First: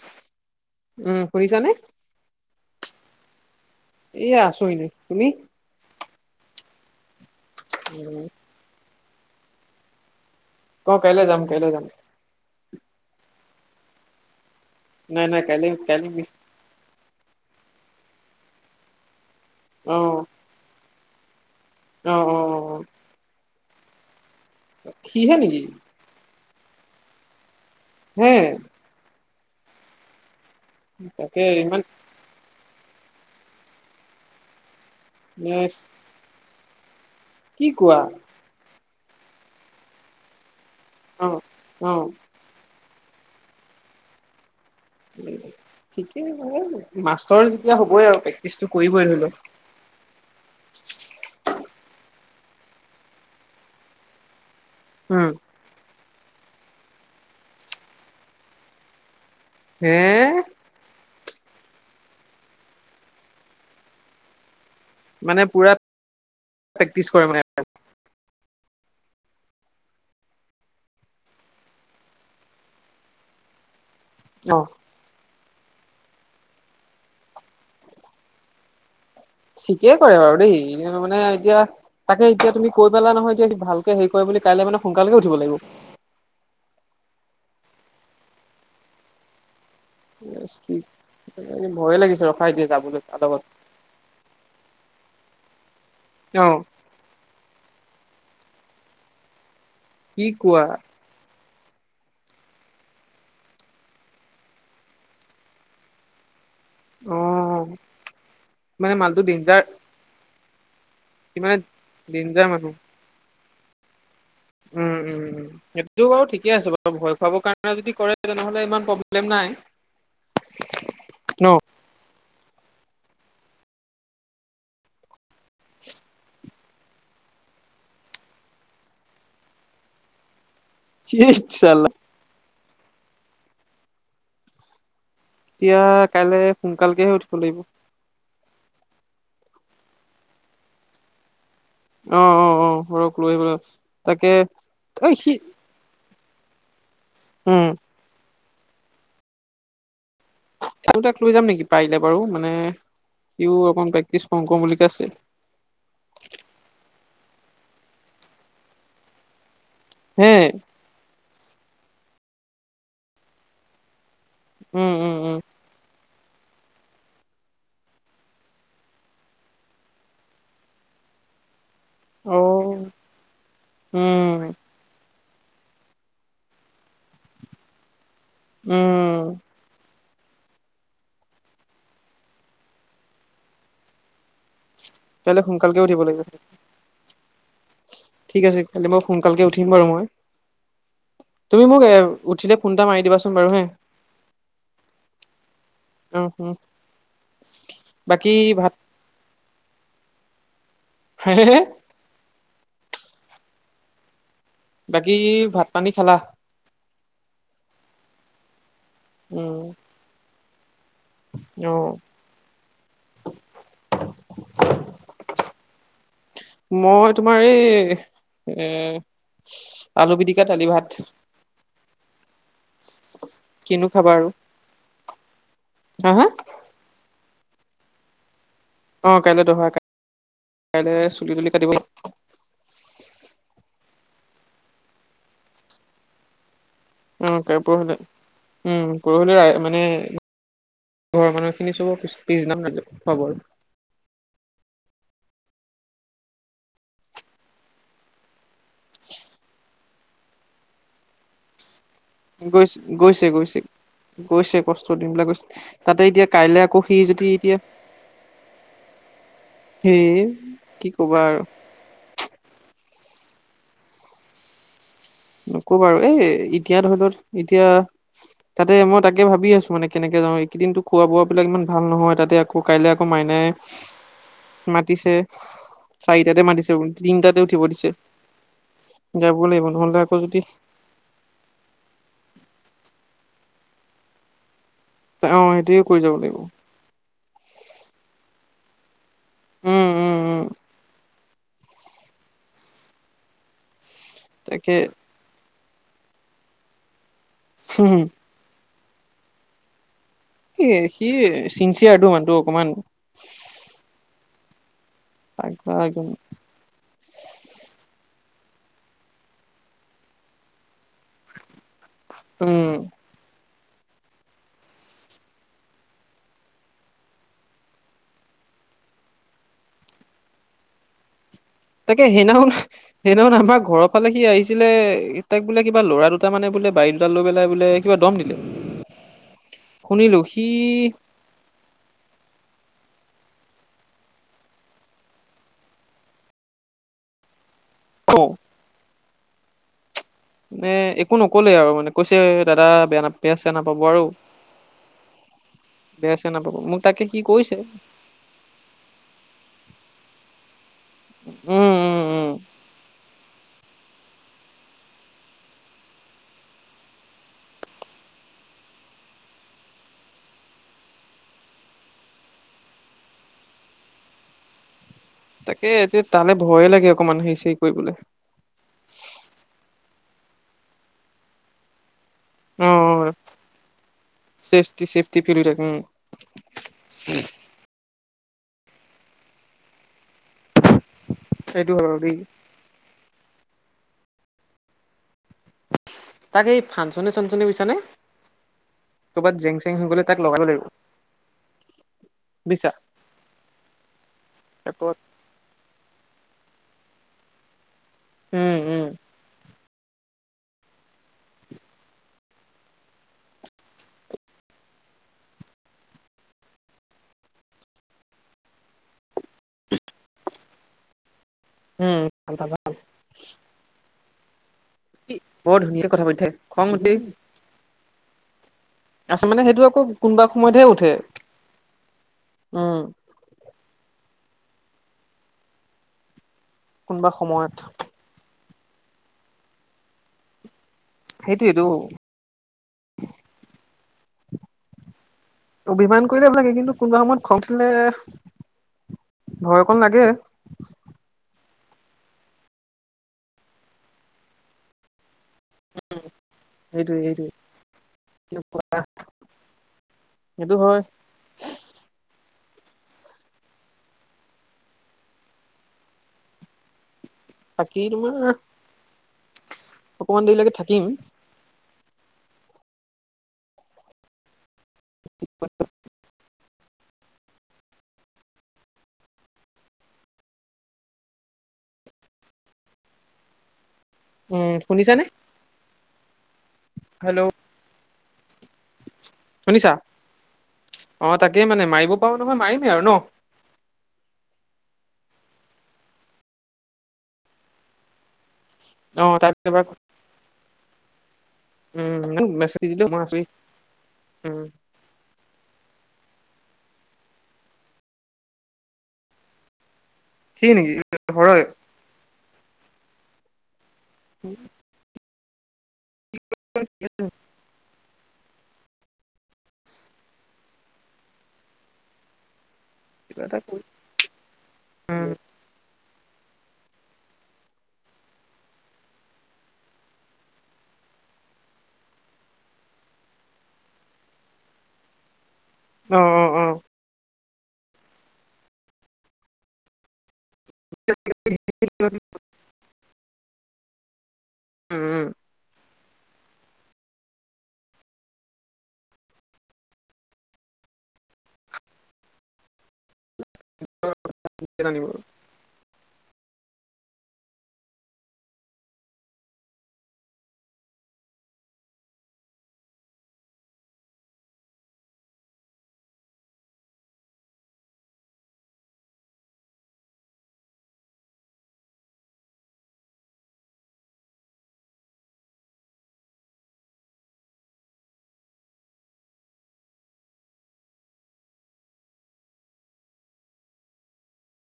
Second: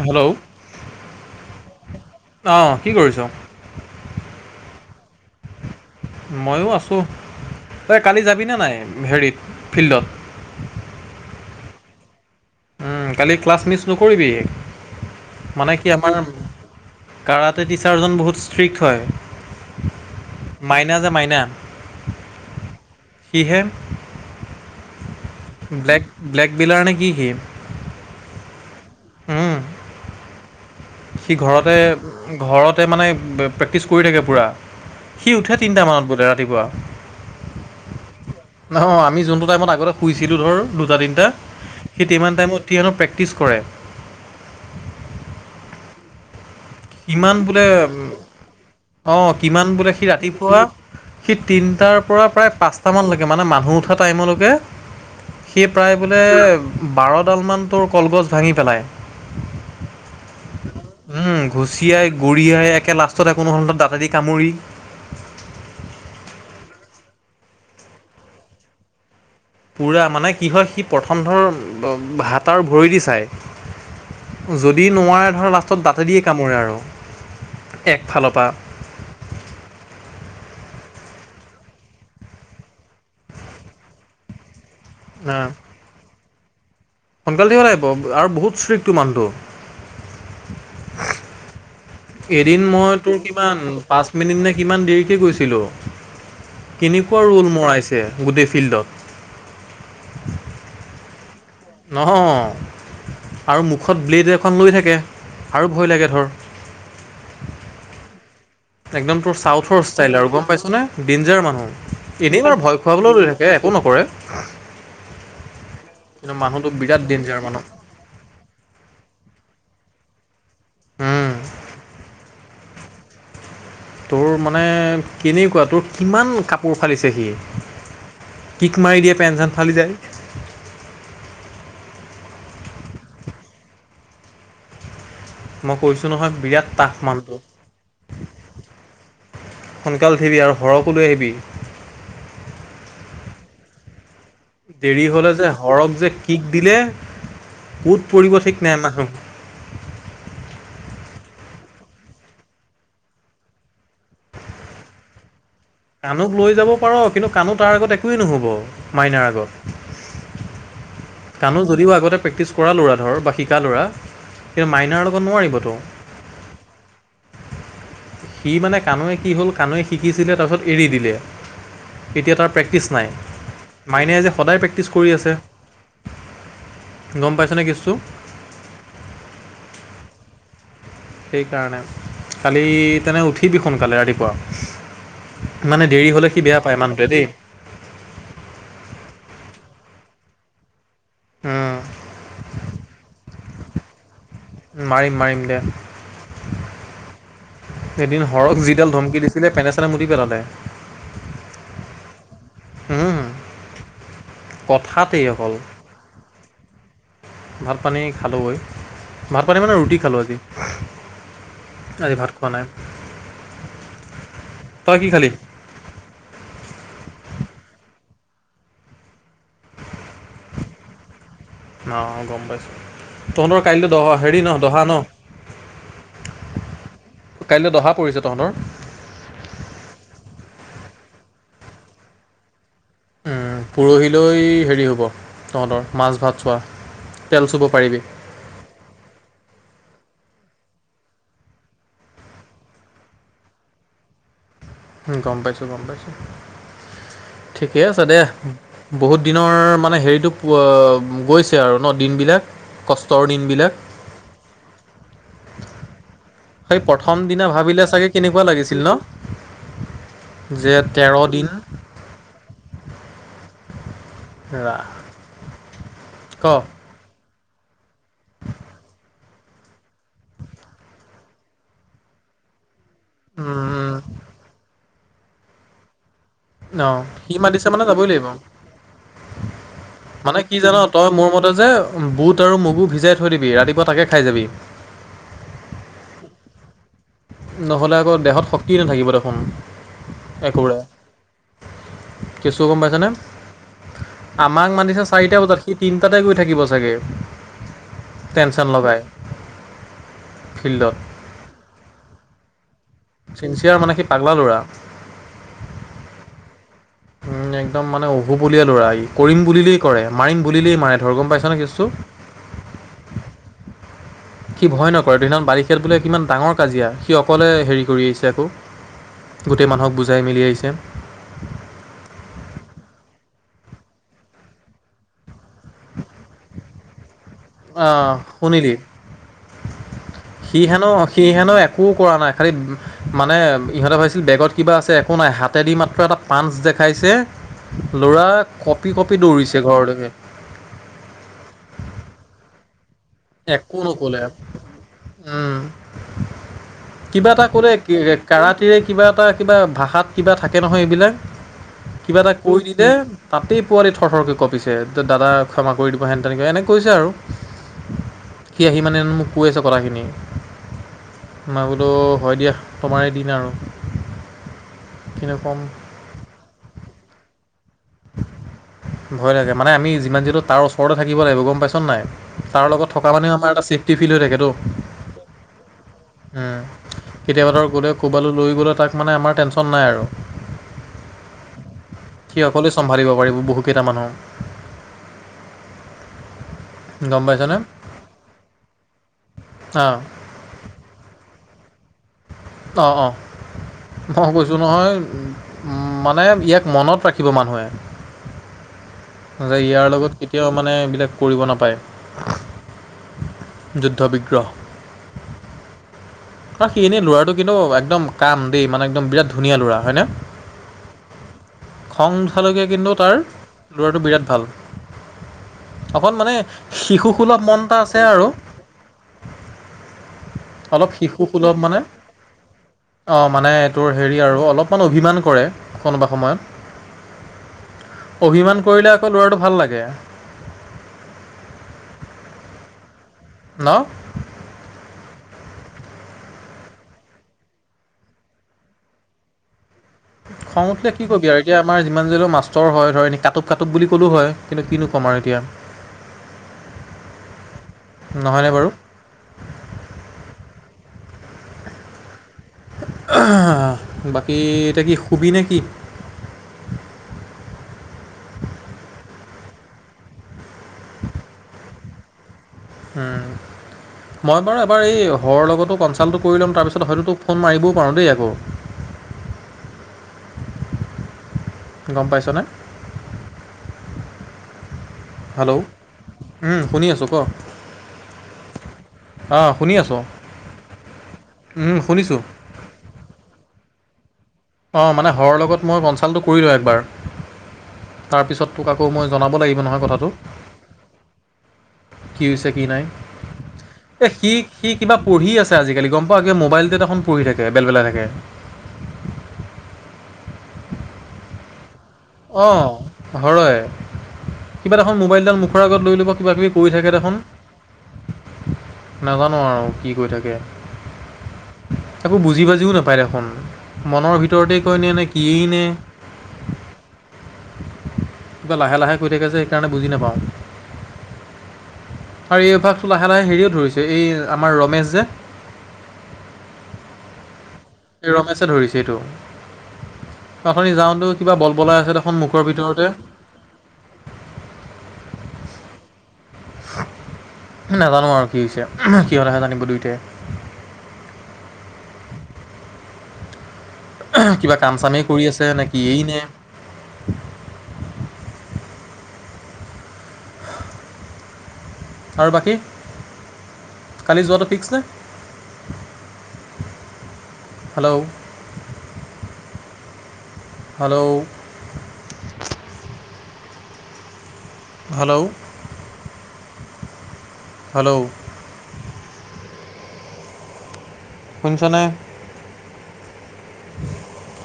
Hello, উম শুনিছানে অ' কি কৰিছ? এইয়া আছোঁ এনেই, তুমি? ময়ো আছোঁ। এই কালি উম, যাবি নে নাই হেৰিত, ফিল্ডত? অ', কাইলৈ যাম, কাইলৈ যাম। উম্, কালি ক্লাছ মিচ নকৰিবি। নাই নাই কাইলৈ মানে কি কাইলৈ আমাৰ- মিছ কাৰাটে টিচাৰজন বহুত ষ্ট্ৰিক্ট হয়। অ'। মাইনা যে মাইনা! অ', অ', অ'। সিহে। সিহে নেকি? ব্লেক, ব্লেক বিলাৰ নে কি, সি? হে, উম, সি তাকে ঘৰতে ইমান ঘৰতে, মানে, প্ৰেক্টিছ কৰি থাকে পূৰা। সি এ, উঠে তিনিটামানত বোলে ৰাতিপুৱা। কি কোৱা? অ', আমি যোনটো টাইমত আগতে শুইছিলোঁ, ধৰ অ দুটা-তিনিটা, অ সেই সিমান টাইমত সিহেনো প্ৰেক্টিচ কৰে। উম, ঠিকে হয়। কিমান বোলে, ধৰি লও অ', কিমান বোলে সি ৰাতিপুৱা সি তিনটাৰ পৰা প্ৰায় পাঁচট মানলৈকে মানে মানুহ উঠা টাইমলৈকে উম্। সি প্ৰায় বোলে বাৰডালমান তোৰ কলগছ ভাঙি পেলায়। এএএ, উম ঘুচিয়াই, গোৰিয়াই একে লাষ্টতে একো নহ'লেত দাঁতেদি দি কামুৰি। মানে পুৰা প্ৰেক্টিছ কৰে মানে। পুৰা মানে কি হয়, সি প্ৰথম ধৰ হাত আৰু ভৰি দি চায়। অ যদি নোৱাৰে ধৰ লাষ্টত দাঁতে দিয়ে কামোৰে আৰু একফালৰ পৰা। ঠিকেই কৰে বাৰু দেই [unintelligible] মানে এতিয়া তাকে এতিয়া তুমি কিই পালা নহয় এতিয়া সি ভালকে হেৰি কৰে বুলি, কাইলৈ মানে সোনকালে উঠিব অ', লাগিব। সোনকালে উঠিব লাগিব আৰু বহুত ষ্ট্ৰিক্টটো মানুহটো। [unintelligible] ভয়ে লাগিছে ৰখা এদিন এতিয়া মই যাবলৈ তোৰ [unintelligible] কিমান পাঁচ মিনিট নে কিমান দেৰিকৈ গৈছিলোঁ। [unintelligible] কেনেকুৱা ৰোল মৰাইছে গোটেই ফিল্ডত। কি কোৱা। অহহ আৰু মুখত ব্লেড এখন লৈ থাকে আৰু ভয় লাগে ধৰ। অ' মানে একদম মালটো তোৰ ডেঞ্জাৰ চাউথৰ ষ্টাইল আৰু গম পাইছ নে, ডিঞ্জাৰ মানে মানুহ এনেই ডেঞ্জাৰ বাৰো মানুহ ভয় খোৱাবলৈও লৈ থাকে একো নকৰে। উম উম উম সেইটো বাৰু কিন্তু ঠিকে মানুহটো আছে বাৰু বিৰাট ভয় ডেঞ্জাৰ খুৱাব মানুহ কাৰণে যদি কৰে। তেনেহ'লে ইমান প্ৰব্লেম নাই। উম্। ন তোৰ মানে কেনেকুৱা তোৰ কিমান কাপোৰ ফালিছে সি। কিক মাৰি দিয়ে পেন চেন ফালি যায়। ধেইৎ চালা। মই এতিয়া কৈছো নহয় কাইলে বিৰাট তাক সোনকালকেহে উঠিব মানটো। লাগিব সোনকাল উঠিবি আৰু হৰকো লৈ আহিবি। অ' অ' অ' হৰক লৈ আহিব [unintelligible] তাকে দেৰি এই হ'লে সি যে হৰক যে কিক দিলে উম্ ক'ত পৰিব ঠিক নাই মানুহ। [unintelligible] লৈ যাম নেকি পাৰিলে বাৰু মানে সিও অকণ প্ৰেক্টিচ কৰো কৰো বুলিকৈ আছে। কাণুক লৈ যাব পাৰ কিন্তু কাণু তাৰ আগত একোৱেই নহ'ব মাইনাৰ আগত। হে। কানু যদিও আগতে প্ৰেক্টিছ কৰা ল'ৰা ধৰ বা শিকা ল'ৰা কিন্তু উম মাইনাৰ উম লগত উম নোৱাৰিবতো। [unintelligible] সি মানে কানৈ কি হ'ল কানৈ শিকিছিলে তাৰপিছত এৰি দিলে। এতিয়া অ তাৰ প্ৰেক্টিচ নাই, মাইনে যে সদায় উম প্ৰেক্টিছ কৰি আছে। গম পাইছেনে কেছটো? উম। সেইকাৰণে খালি তেনে উঠিবি সোনকালে ৰাতিপুৱা। কাইলৈ সোনকালকে মানে উঠিব দেৰি লাগিব। হলে সি বেয়া পায় মানুহটোৱে দেই। ঠিক আছে খালি মই সোনকালকে উঠিবাৰু মই। তুমি মোক এ উঠিলে ফোন এটা মাৰি দিবাচোন বাৰু হে। মাৰিম মাৰিম দে। উম উম এদিন বাকী হৰক ভাত যিডাল ধমকি দিছিলে পেনে চেনে মুতি পেলালে। হেহে য়ে বাকী কথাতেই অকল ভাত পানী খালা? ভাত পানী খালোঁগৈ, ভাত পানী উম মানে ৰুটি খালোঁ আজি। অ। আজি ভাত খোৱা নাই, তই কি খালি? মই তোমাৰ এই এ আলু পিটিকা দালি ভাত। অ গম পাইছো, তহঁতৰ কিনো কাইলৈ খাবা দহ আৰু হেৰি ন দহা ন। হা হা? কাইলৈ দহা পৰিছে তহতৰ? অ কাইলৈ দহা, কাইলৈ চুলি তুলি কাটিব লাগিব। উম পৰহিলৈ হেৰি হ'ব তহঁতৰ মাছ ভাত চোৱা। অ তেল কাই চুব পাৰিবি পৰহিলৈ, উম পৰহিলৈ এ মানে ঘৰৰ মানুহখিনি চব পিছ পিছদিনা হ'ব আৰু উম গম পাইছো গম পাইছো। ঠিকে আছে দে বহুত দিনৰ মানে হেৰিটো পোৱা গৈ ছে আৰু ন দিনবিলাক, গৈছে গৈছে কষ্টৰ গৈছে দিনবিলাক। গৈছে কষ্ট দিন বিলাক গৈছে। তাতে এতিয়া কাইলে সেই আকৌ সি প্ৰথম যদি দিনা এতিয়া ভাবিলে চাগে কেনেকুৱা লাগিছিল ন হেই যে কি তেৰ কবা আৰু দিন ৰা নকবা আৰু এই ক এতিয়া ধৰি ল এতিয়া তাতে মই তাকে ভাবি আছো মানে কেনেকে যাওঁ এইকেইদিনটো খোৱা বোৱাবিলাক ইমান ভাল নহয় তাতে আকৌ কাইলৈ আকৌ মাইনাই মাতিছে। চাৰিটাতে মাতিছে, অ সি তিনটাতে উঠিব মাতিছে মানে দিছে যাবই লাগিব যাব লাগিব নহ'লে তাত। মানে কি জান তই মোৰ মতে যে বুট আৰু মগু ভিজাই থৈ দিবি ৰাতিপুৱা তাকে খাই যাবি। অ সেইটোৱে কৰি যাব লাগিব। নহ'লে আকৌ দেহত শক্তি নাথাকিব দেখোন উম উম উম একেবাৰে। কেছটো গম পাইছ নে? তাকে আমাক মাতিছে চাৰিটা বজাত সি তিনটাতে গৈ থাকিব চাগে। হু হু টেনচন লগাই। কি ফিল্ডত সি চিনচিয়াৰটো মানুহটো অকমান। চিনচিয়াৰ মানে সি পাগলা ল'ৰা। পাগলা একদম। উম একদম মানে অহুবলীয়া ল'ৰা ই কৰিম বুলিলেই কৰে মাৰিম বুলিলেই মাৰে ধৰ গম পাইছা নে কেছটো উম [inaudible] সি ভয় নকৰে সেইদিনা বাৰিষাত বোলে কিমান ডাঙৰ কাজিয়া সি অকলে হেৰি কৰি আহিছে আকৌ গোটেই মানুহক বুজাই মেলি আহিছে তাকে সেইদিনাখন সেইদিনাখন আমাৰ ঘৰৰ ফালে সি আহিছিলে তাক বোলে কিবা ল'ৰা দুটা মানে বোলে বাৰী দুডাল লৈ পেলাই বোলে কিবা দম আহ দিলে শুনিলি শুনিলো সি সি হেনো একো কৰা নাই খালী মানে ইহঁতে ভাবিছিল বেগত কিবা আছে একো নাই হাতেদি মাত্ৰ এটা পাঞ্চ দেখাইছে অ, ল'ৰা কঁপি কঁপি দৌৰিছে ঘৰলৈকে নে একো নকলে আৰু মানে কৈছে দাদা বেয়া না বেয়া চেয়া একো নাপাব আৰু নক'লে উম বেয়া চেয়া নাপাব মোক তাকে সি কৈছে কৰাটেৰে কিবা এটা কিবা ভাষাত কিবা থাকে নহয় এইবিলাক উম উম কিবা উম এটা কৈ দিলে তাতেই পোৱালি থৰথৰকৈ কঁপিছে যে দাদা ক্ষমা কৰি দিব হেন তেন এনেকে কৈছে আৰু সি আহি মানে মোক কৈ আছে কথাখিনি মই বোলো হয় দিয়া তোমাৰে দিন আৰু কিনো ক'ম তাকে এতিয়া তালে ভয়ে লাগে অকণমান হেৰু চেৰি কৰিবলৈ ভয় লাগে মানে আমি যিমান যিটো তাৰ ওচৰতে থাকিব লাগিব গম পাইছ নে নাই অ তাৰ লগত থকা মানেও আমাৰ এটা সেফটি ফিল হৈ থাকে তো। চেফটি চেফটি ফিল হৈ থাকে উম উম, কেতিয়াবা ধৰ গ'লে ক'বালৈ লৈ গ'লে, তাক মানে আমাৰ টেনচন নাই আৰু। সেইটো হৈ, দেই। কোনে চম্ভালিব পাৰিব, বহুকেইটা মানুহ। তাকেই এই ফাংচনে, গম চচনে পাইছনে বুছ নে, কৰবাত জেং, চেং হৈ অঁ গ'লে তাক লগাব, লাগিব। বুইছা অ', অ', মই কৈছোঁ নহয়। তাকত মানে ইয়াক মনত ৰাখিব মানুহে। উম, উম। যে ইয়াৰ লগত কেতিয়াও মানে এইবিলাক কৰিব নাপায়। যুদ্ধ, বিগ্ৰহ আৰু এনেই ল'ৰাটো কিন্তু একদম কাম দেই একদম বিৰাট ধুনীয়া লৰা হয়নে উম খং ভাল ভাল ভাল কঠালৈকে কিন্তু তাৰ ল'ৰাটো বিৰাট ভাল। বৰ ধুনীয়াকে কথা পাতি অকন থাকে মানে খং উঠেই শিশুসুলভ মন এটা আছে আৰু। আচলতে মানে, সেইটো আকৌ কোনোবা সময়তহে অলপ উঠে, উম। অ, মানে তোৰ হেৰি আৰু অলপমান অভিমান কৰে কোনোবা সময়ত। কোনোবা সময়ত। অভিমান কৰিলে আকৌ ল'ৰাটো ভাল লাগে। সেইটোয়েইটো। ন অভিমান কৰিলে ভ, লাগে। কিন্তু কোনোবা সময়ত খং দিলে ভয় অকন লাগে। খং উঠিলে নি কি ক'বি আৰু এতিয়া আমাৰ যিমান যদিও মাষ্টৰ হয়, ধ, এ, কাটুব, কাটুব বুলি ক'লেও হয়। কিন্তু কিনো ক'ম আৰু এতিয়া। উম, সেইটোৱে, সেইটোৱে কি নহয়নে বাৰু কোৱা? সেইটো, হয়। বাকী, এতিয়া কি, সুবিনে কি? বাকী, তোমাৰ অকমান দেৰিলৈকে থাকিম। উম, মই বাৰু এবাৰ এই হৰৰ লগতো কনচাল্টটো কৰি ল'ম তাৰপিছত হয়তো ফোন মাৰিব পাৰো দেই আকৌ। গম পাইছনে? উম, শুনিছানে? হেল্ল'? উম শুনি আছোঁ ক? হেল্ল' অ, শুনিছা শুনি আছো। অ তাকে মানে মাৰিব পাৰো নহয়, মাৰিমেই আৰু ন। অ মানে হৰৰ লগত মই কনচাল্টটো কৰিলোঁ একবাৰ। তাৰপিছত তোক আকৌ মই অ তাক জনাব লাগিব এবাৰ নহয় কথাটো? কি উম হৈছে কি মেছেজ নাই? দিলো মই আছো এ সি উম সি কিবা পঢ়ি আছে আজিকালি গম পাওঁ কিয় মোবাইলটো এখন পঢ়ি থাকে বেল বেলাই থাকে। সি নেকি [unintelligible] হয়। অহ, ঘৰ হয়। উম। কিবা দেখোন মোবাইলডাল মুখৰ আগত লৈ ল'ব, কিবা - কিবি কৰি থাকে দেখোন। নাজানো আৰু কি কৰি থাকে? একো বুজি বাজিও নাপায় কিবা দেখোন, এটা মনৰ ভিতৰতে কয় নে নে কি নে? কিবা লাহে - লাহে কয় থাকে যে সেইকাৰণে বুজি নাপাওঁ। আৰু এই অভ্যাসটো লাহে - লাহে হেৰিও ধৰিছে, এই আমাৰ ৰমেশ যে। অ' হ। এই ৰমেছে ধৰিছে এইটো। অথনি যাওঁতে কিবা বল বলাই আছে দেখোন মুখৰ ভিতৰতে। উম। নাজানো আৰু কি হৈছে উহু সিহঁতেহে জানিব দুইটায়ে? এহ কিবা কাম জানিব চামেই কৰি আছে নে কি নে? আৰু বাকী? কালি যোৱাটো ফিক্স নে? হেল্ল'? হেল্ল'? হেল্ল'? হেল্ল'? শুনিছনে? [inaudible]